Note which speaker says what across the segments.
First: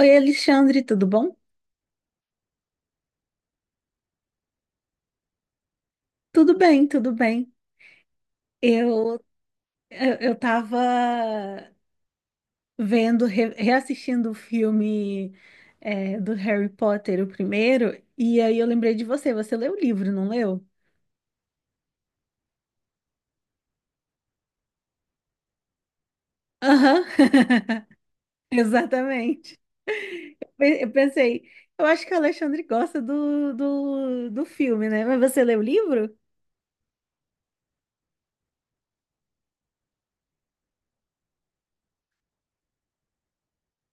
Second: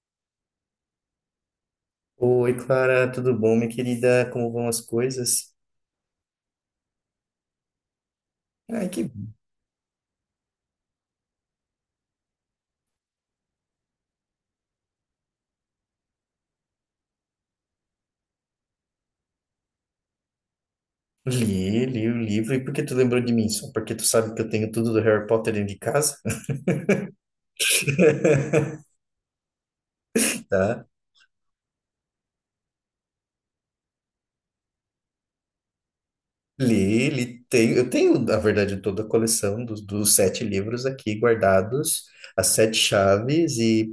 Speaker 1: Oi, Alexandre, tudo bom?
Speaker 2: Oi, Clara, tudo bom, minha querida? Como vão as coisas?
Speaker 1: Tudo bem, tudo bem.
Speaker 2: Ai, que
Speaker 1: Eu
Speaker 2: bom.
Speaker 1: eu tava vendo, reassistindo o filme, do Harry Potter, o primeiro, e aí eu lembrei de você. Você leu o livro, não leu?
Speaker 2: Li, o livro. E por que tu lembrou de mim? Só porque tu sabe que eu tenho tudo do Harry Potter dentro de casa,
Speaker 1: Aham. Exatamente.
Speaker 2: tá?
Speaker 1: Eu pensei, eu acho que o Alexandre gosta do filme, né? Mas você leu o livro?
Speaker 2: Li, li, tenho, eu tenho, na verdade, toda a coleção dos 7 livros aqui guardados, as 7 chaves e,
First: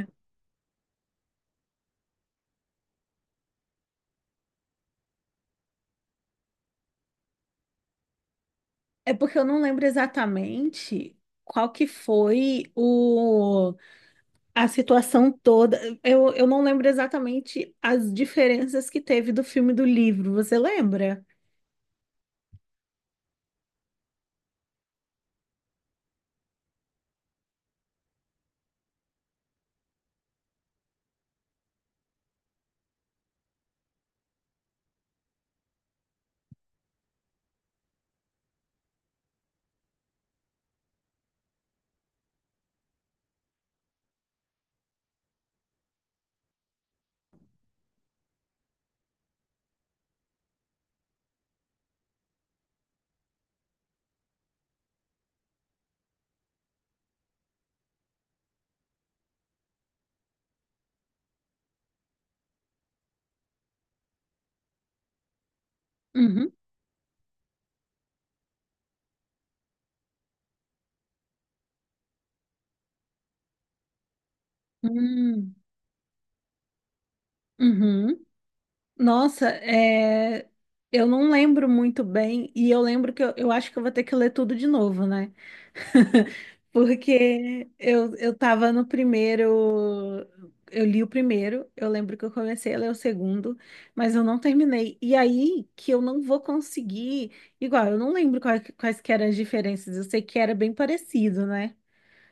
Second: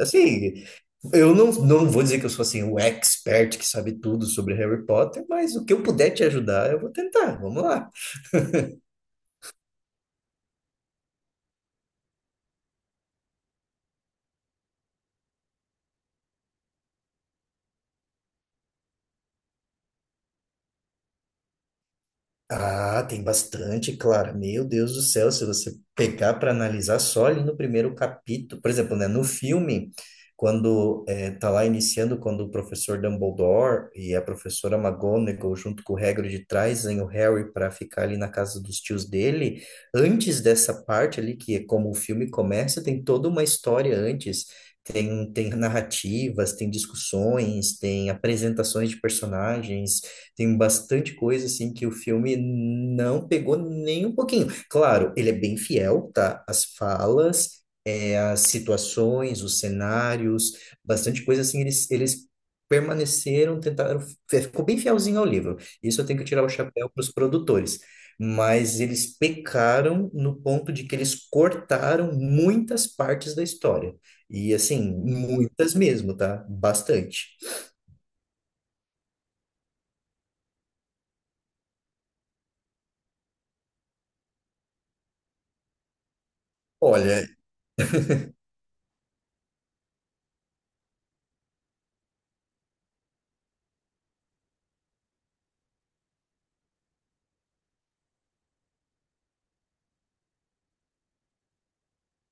Speaker 2: assim, eu não, vou dizer que eu sou, assim, o expert que sabe tudo sobre Harry Potter, mas o que eu puder te ajudar, eu vou tentar. Vamos lá.
Speaker 1: É porque eu não lembro exatamente qual que foi o. A situação toda, eu não lembro exatamente as diferenças que teve do filme e do livro, você lembra?
Speaker 2: Ah, tem bastante, Clara. Meu Deus do céu, se você pegar para analisar só ali no primeiro capítulo, por exemplo, né, no filme, quando tá lá iniciando, quando o professor Dumbledore e a professora McGonagall, junto com o Hagrid, trazem o Harry para ficar ali na casa dos tios dele, antes dessa parte ali, que é como o filme começa, tem toda uma história antes. Tem narrativas, tem discussões, tem apresentações de personagens, tem bastante coisa assim que o filme não pegou nem um pouquinho. Claro, ele é bem fiel, tá? As falas, é, as situações, os cenários, bastante coisa assim, eles permaneceram, tentaram, ficou bem fielzinho ao livro. Isso eu tenho que tirar o
Speaker 1: Uhum.
Speaker 2: chapéu para os produtores. Mas eles pecaram no ponto de que eles cortaram muitas partes da história. E assim,
Speaker 1: Hum.
Speaker 2: muitas mesmo, tá? Bastante.
Speaker 1: Uhum. Nossa, é, eu não lembro muito bem, e eu lembro que eu acho que eu vou ter que ler tudo de novo, né?
Speaker 2: Olha,
Speaker 1: Porque eu tava no primeiro, eu li o primeiro, eu lembro que eu comecei a ler o segundo, mas eu não terminei. E aí que eu não vou conseguir, igual, eu não lembro quais que eram as diferenças, eu sei que era bem parecido, né?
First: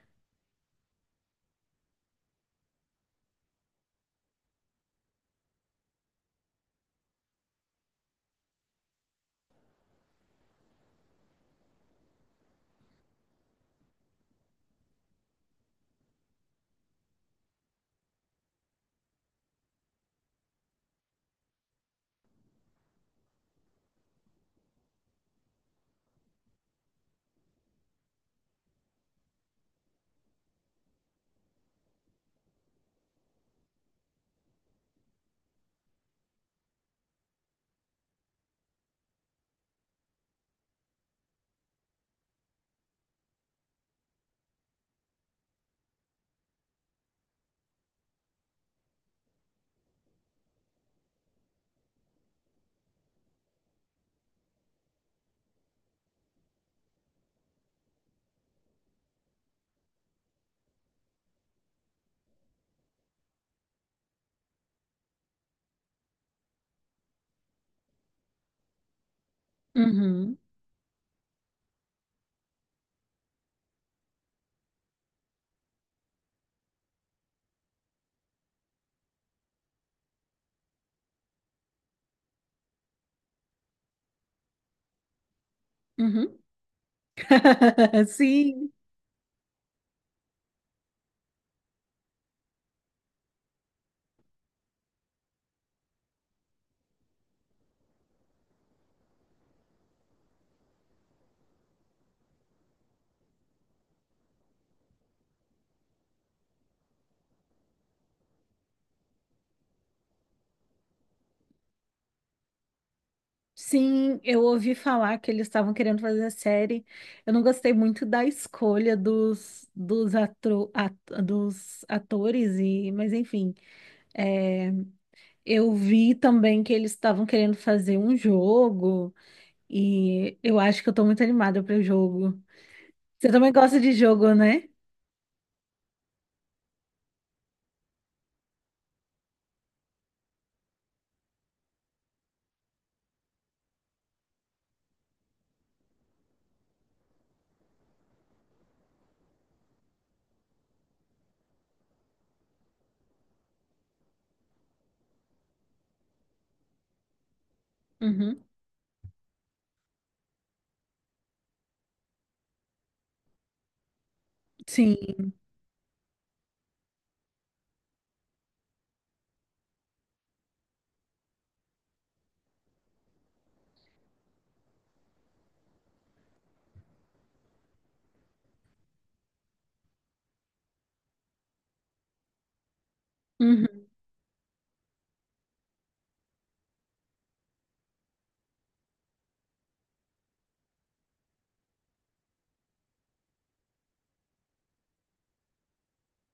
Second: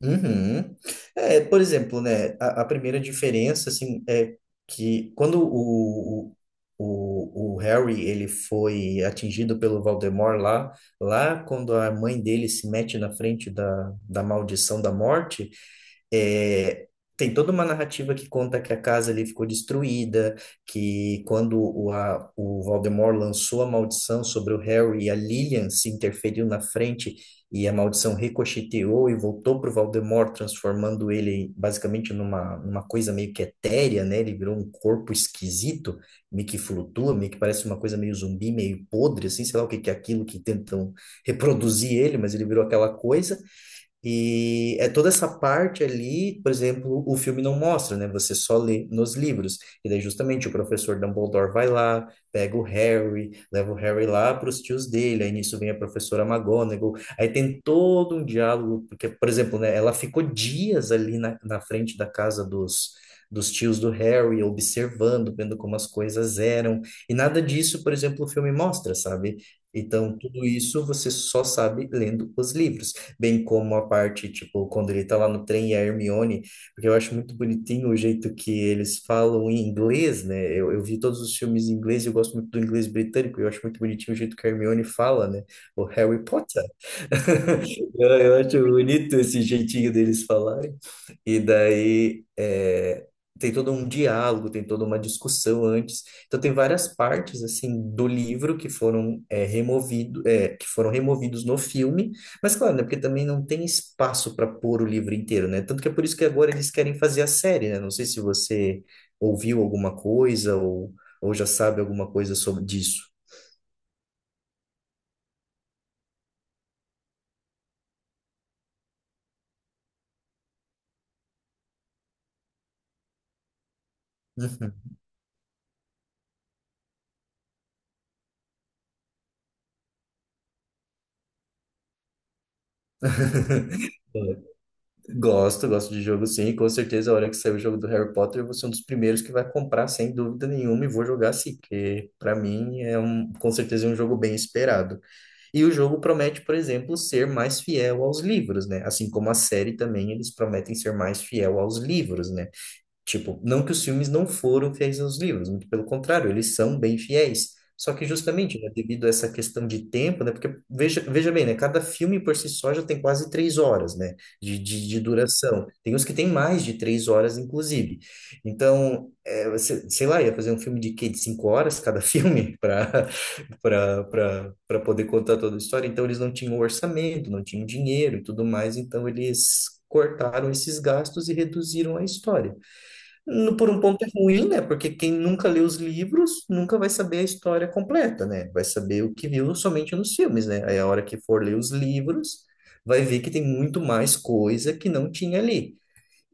Speaker 2: uhum. É, por exemplo, né, a primeira diferença, assim, é que quando o Harry, ele foi atingido pelo Voldemort lá, lá quando a mãe dele se mete na frente da maldição da morte, é, tem toda uma narrativa que conta que a casa ali ficou destruída, que quando o, a, o Voldemort lançou a maldição sobre o Harry, a Lilian se interferiu na frente e a maldição ricocheteou e voltou para o Valdemort, transformando ele basicamente numa coisa meio que etérea, né? Ele virou um corpo esquisito, meio que flutua, meio que parece uma coisa meio zumbi, meio podre, assim, sei lá o que que é aquilo que tentam reproduzir ele, mas ele virou aquela coisa. E é toda essa parte ali, por exemplo, o filme não mostra, né? Você só lê nos livros. E daí justamente o professor Dumbledore vai lá, pega o Harry, leva o Harry lá para os tios dele. Aí nisso vem a professora McGonagall. Aí tem todo um diálogo, porque, por exemplo, né, ela ficou dias ali na frente da casa dos tios do Harry, observando, vendo como as coisas eram. E nada disso, por exemplo, o filme mostra, sabe? Então,
Speaker 1: Uhum,
Speaker 2: tudo isso você só sabe lendo os livros, bem como a parte, tipo, quando ele tá lá no trem e a Hermione, porque eu acho muito bonitinho o jeito que eles falam em inglês, né? Eu vi todos os filmes em inglês e eu gosto muito do inglês britânico, e eu acho muito bonitinho o jeito que a Hermione fala, né? O Harry
Speaker 1: uhum.
Speaker 2: Potter. Eu acho
Speaker 1: Sim.
Speaker 2: bonito esse jeitinho deles falarem. E daí é, tem todo um diálogo, tem toda uma discussão antes. Então tem várias partes assim do livro que foram é, removido, é, que foram removidos no filme. Mas claro, né, porque também não tem espaço para pôr o livro inteiro, né? Tanto que é por isso que agora eles querem fazer a série, né? Não sei se você ouviu alguma coisa ou já sabe alguma coisa sobre disso.
Speaker 1: Sim, eu ouvi falar que eles estavam querendo fazer a série. Eu não gostei muito da escolha dos atores, e, mas enfim. É, eu vi também que eles estavam querendo fazer um jogo, e eu acho que eu tô muito animada para o jogo. Você também gosta de jogo, né?
Speaker 2: Gosto, gosto de jogo sim. Com certeza, a hora que sair o jogo do Harry Potter, eu vou ser um dos primeiros que vai comprar, sem dúvida nenhuma, e vou jogar sim, porque para mim é um, com certeza é um jogo bem esperado. E o jogo promete, por exemplo, ser mais fiel aos livros, né? Assim como a série também, eles prometem ser mais fiel aos livros, né? Tipo, não que os filmes não foram fiéis aos livros, muito pelo contrário, eles são bem fiéis. Só que
Speaker 1: Uhum.
Speaker 2: justamente, né, devido a essa questão de tempo, né, porque veja bem, né, cada filme por si só já tem quase 3 horas, né, de, de,
Speaker 1: Sim.
Speaker 2: de duração. Tem uns que tem mais de 3 horas, inclusive. Então, é, sei lá, ia fazer um filme de quê? De 5 horas cada filme para para para poder contar toda a história. Então, eles não tinham orçamento, não tinham dinheiro e tudo mais, então eles cortaram esses gastos e reduziram a história. Por um
Speaker 1: Uhum.
Speaker 2: ponto é ruim, né? Porque quem nunca lê os livros nunca vai saber a história completa, né? Vai saber o que viu somente nos filmes, né? Aí a hora que for ler os livros, vai ver que tem muito mais coisa que não tinha ali.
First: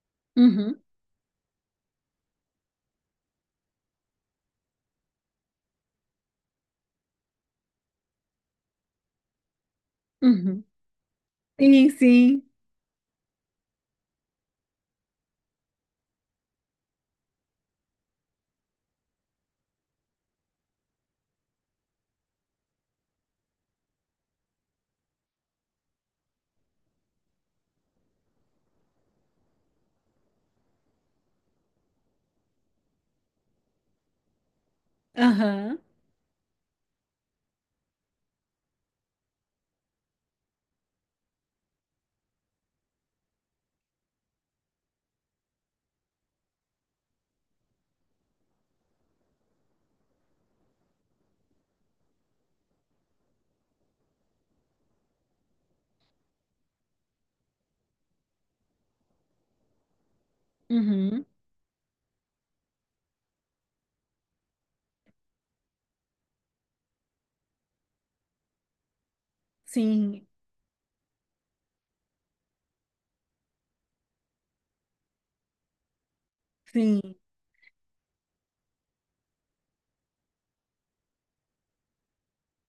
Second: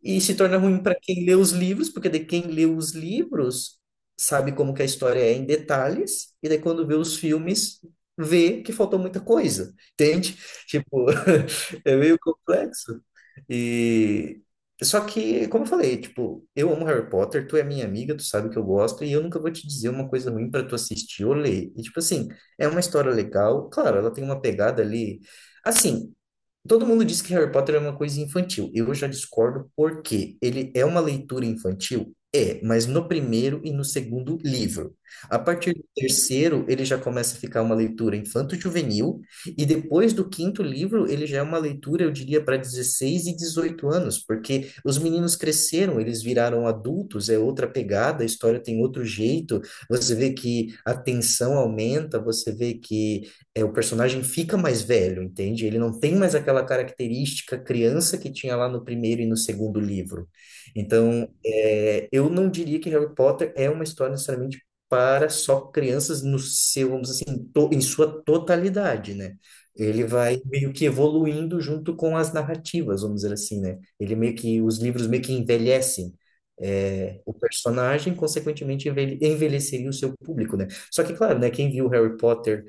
Speaker 2: E se torna
Speaker 1: Uhum.
Speaker 2: ruim para quem lê os livros, porque de quem lê os livros sabe como que a história é em detalhes, e daí quando vê os filmes, vê que faltou muita coisa, entende?
Speaker 1: Uhum.
Speaker 2: Tipo,
Speaker 1: Sim,
Speaker 2: é meio
Speaker 1: sim.
Speaker 2: complexo. E só que, como eu falei, tipo, eu amo Harry Potter, tu é minha amiga, tu sabe que eu gosto, e eu nunca vou te dizer uma coisa ruim para tu assistir ou ler. E tipo assim, é uma história legal, claro, ela tem uma pegada ali. Assim, todo mundo diz que Harry Potter é uma coisa infantil. Eu já discordo porque ele é uma leitura infantil, é, mas no primeiro e no segundo livro. A partir
Speaker 1: Aham.
Speaker 2: do terceiro, ele já começa a ficar uma leitura infanto-juvenil, e depois do quinto livro, ele já é uma leitura, eu diria, para 16 e 18 anos, porque os meninos cresceram, eles viraram adultos, é outra pegada, a história tem outro jeito, você vê que a tensão aumenta, você vê que é, o personagem fica mais velho, entende? Ele não tem mais aquela característica criança que tinha lá no primeiro e no segundo livro.
Speaker 1: Uhum.
Speaker 2: Então, é, eu não diria que Harry Potter é uma história necessariamente para só crianças no seu, vamos dizer assim, em sua totalidade, né? Ele
Speaker 1: Sim,
Speaker 2: vai meio que evoluindo junto com as narrativas, vamos dizer assim, né? Ele meio que, os livros meio que envelhecem.
Speaker 1: sim.
Speaker 2: É, o personagem, consequentemente, envelheceria o seu público, né? Só que, claro, né, quem viu Harry Potter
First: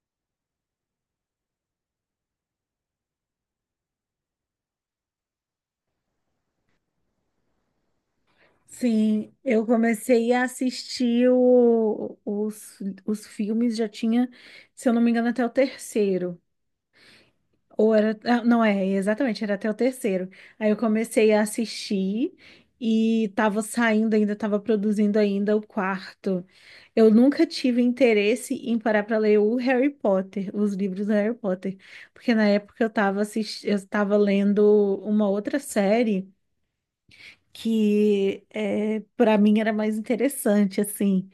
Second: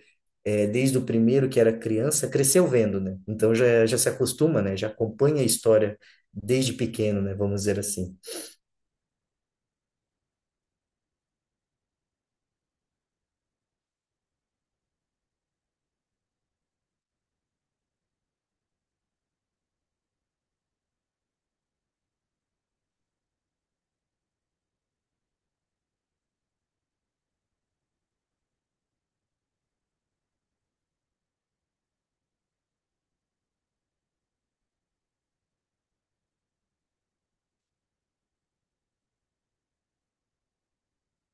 Speaker 2: é, desde o primeiro que era criança, cresceu vendo, né? Então já se acostuma, né? Já acompanha a história desde pequeno, né? Vamos dizer assim.
Speaker 1: Sim, eu comecei a assistir os filmes, já tinha, se eu não me engano, até o terceiro. Ou era. Ah, não é, exatamente, era até o terceiro. Aí eu comecei a assistir e tava saindo ainda, tava produzindo ainda o quarto. Eu nunca tive interesse em parar para ler o Harry Potter, os livros do Harry Potter, porque na época eu tava assistindo, eu estava lendo uma outra série que, é, para mim, era mais interessante, assim,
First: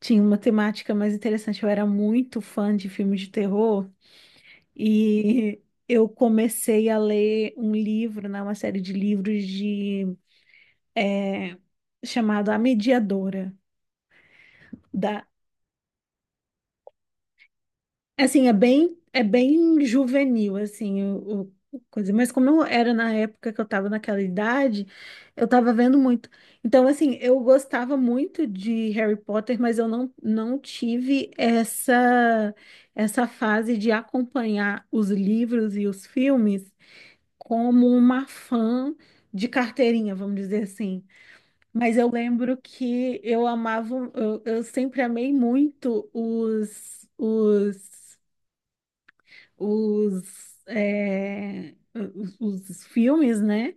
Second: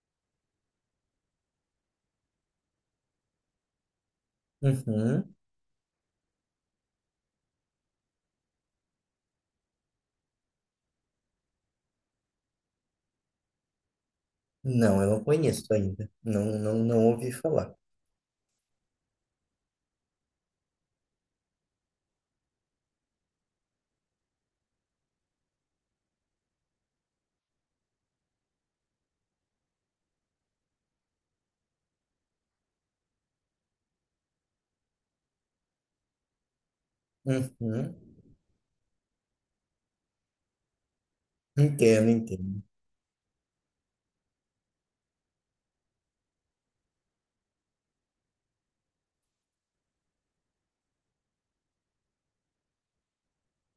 Speaker 1: tinha uma temática mais interessante. Eu era muito fã de filmes de terror
Speaker 2: Uhum.
Speaker 1: e eu comecei a ler um livro, né, uma série de livros de eh, chamado A Mediadora.
Speaker 2: Não, eu não
Speaker 1: Da.
Speaker 2: conheço ainda. Não, ouvi falar.
Speaker 1: Assim, é bem juvenil, assim, o coisa. Mas como eu era na época que eu tava naquela idade, eu tava vendo muito. Então, assim, eu gostava muito de Harry Potter, mas eu não tive essa, essa fase de acompanhar os livros e os filmes como
Speaker 2: Uhum.
Speaker 1: uma fã de carteirinha, vamos dizer assim. Mas eu
Speaker 2: Entendo,
Speaker 1: lembro
Speaker 2: entendo.
Speaker 1: que eu amava, eu sempre amei muito os, é, os, os filmes, né?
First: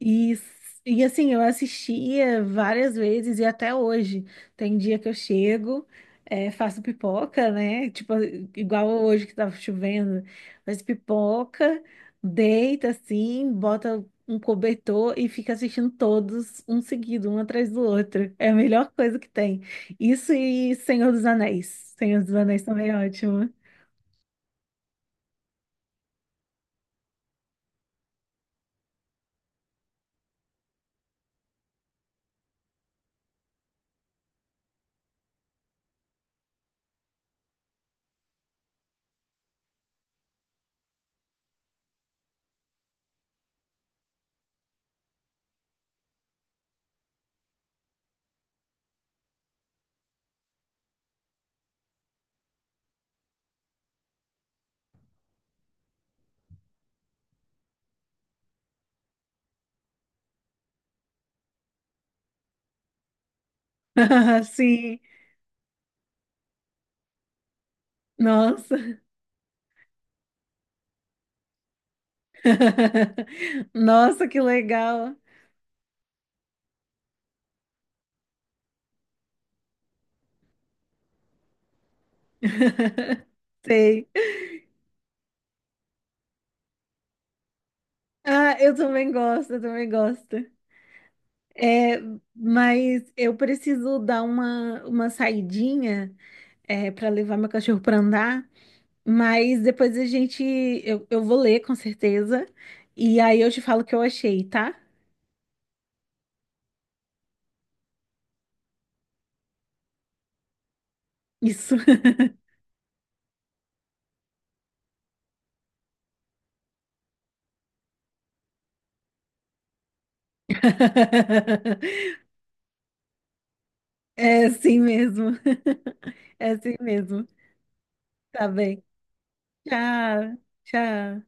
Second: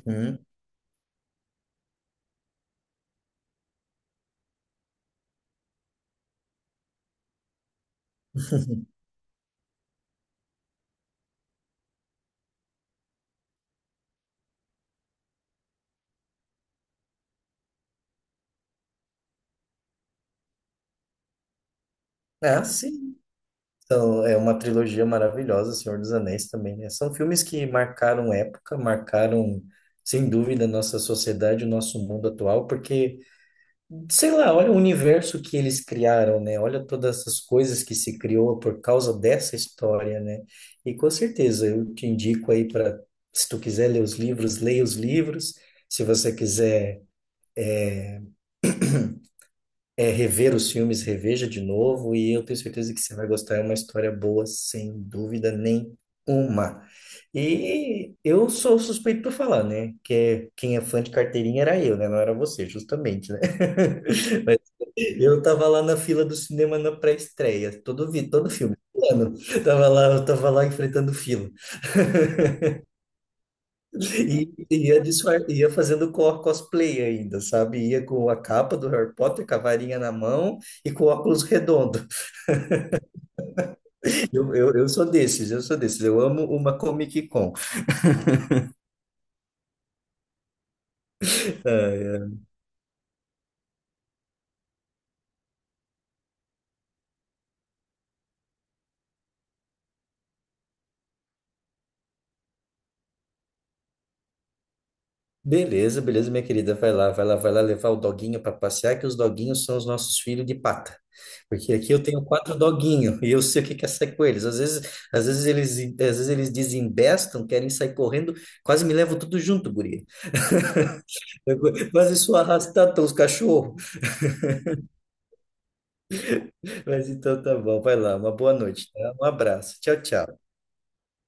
Speaker 1: E, e assim, eu assistia várias vezes e até hoje. Tem dia que eu chego, é, faço pipoca, né? Tipo, igual hoje que tava chovendo, faz pipoca, deita assim, bota um cobertor e fica assistindo todos um seguido, um atrás do outro. É a melhor coisa que tem. Isso e Senhor dos Anéis. Senhor dos Anéis
Speaker 2: Ah,
Speaker 1: também é
Speaker 2: sim.
Speaker 1: ótimo.
Speaker 2: Então, é uma trilogia maravilhosa, Senhor dos Anéis também, né? São filmes que marcaram época, marcaram, sem dúvida, a nossa sociedade, o nosso mundo atual, porque sei lá, olha o universo que eles criaram, né? Olha todas essas coisas que se criou por causa dessa história, né? E com certeza eu te indico aí para, se tu quiser ler os livros, leia os livros. Se você quiser é, rever os filmes, reveja de novo, e eu tenho certeza que você vai gostar. É uma história boa, sem dúvida nenhuma. E eu sou suspeito para falar, né? Que é, quem é fã de carteirinha era eu, né? Não era você, justamente, né? Mas
Speaker 1: Sim.
Speaker 2: eu tava lá na fila do cinema na pré-estreia, todo, vi, todo
Speaker 1: Nossa.
Speaker 2: filme. Mano, tava lá, eu tava lá enfrentando fila.
Speaker 1: Nossa, que
Speaker 2: E ia,
Speaker 1: legal.
Speaker 2: disfar... ia fazendo cosplay ainda, sabe? Ia com a capa do Harry Potter, com a varinha na mão e com óculos redondo.
Speaker 1: Sei.
Speaker 2: Eu sou desses, eu sou desses. Eu amo uma Comic Con.
Speaker 1: Ah, eu também gosto, eu também gosto. É,
Speaker 2: Ai, ai.
Speaker 1: mas eu preciso dar uma saidinha, é, para levar meu cachorro para andar. Mas depois a gente. Eu vou ler, com certeza. E aí eu te falo o que eu achei, tá?
Speaker 2: Beleza, beleza, minha querida. Vai lá, levar o doguinho para passear, que os doguinhos são os nossos filhos de pata. Porque
Speaker 1: Isso.
Speaker 2: aqui eu tenho 4 doguinhos e eu sei o que que é sair com eles. Às vezes, às vezes eles desembestam, querem sair correndo, quase me levam tudo junto, guria. Eu quase sou arrastado pelos cachorros.
Speaker 1: É assim mesmo. É assim
Speaker 2: Mas
Speaker 1: mesmo.
Speaker 2: então tá bom, vai lá, uma
Speaker 1: Tá
Speaker 2: boa
Speaker 1: bem.
Speaker 2: noite, tá? Um abraço, tchau,
Speaker 1: Tchau,
Speaker 2: tchau.
Speaker 1: tchau.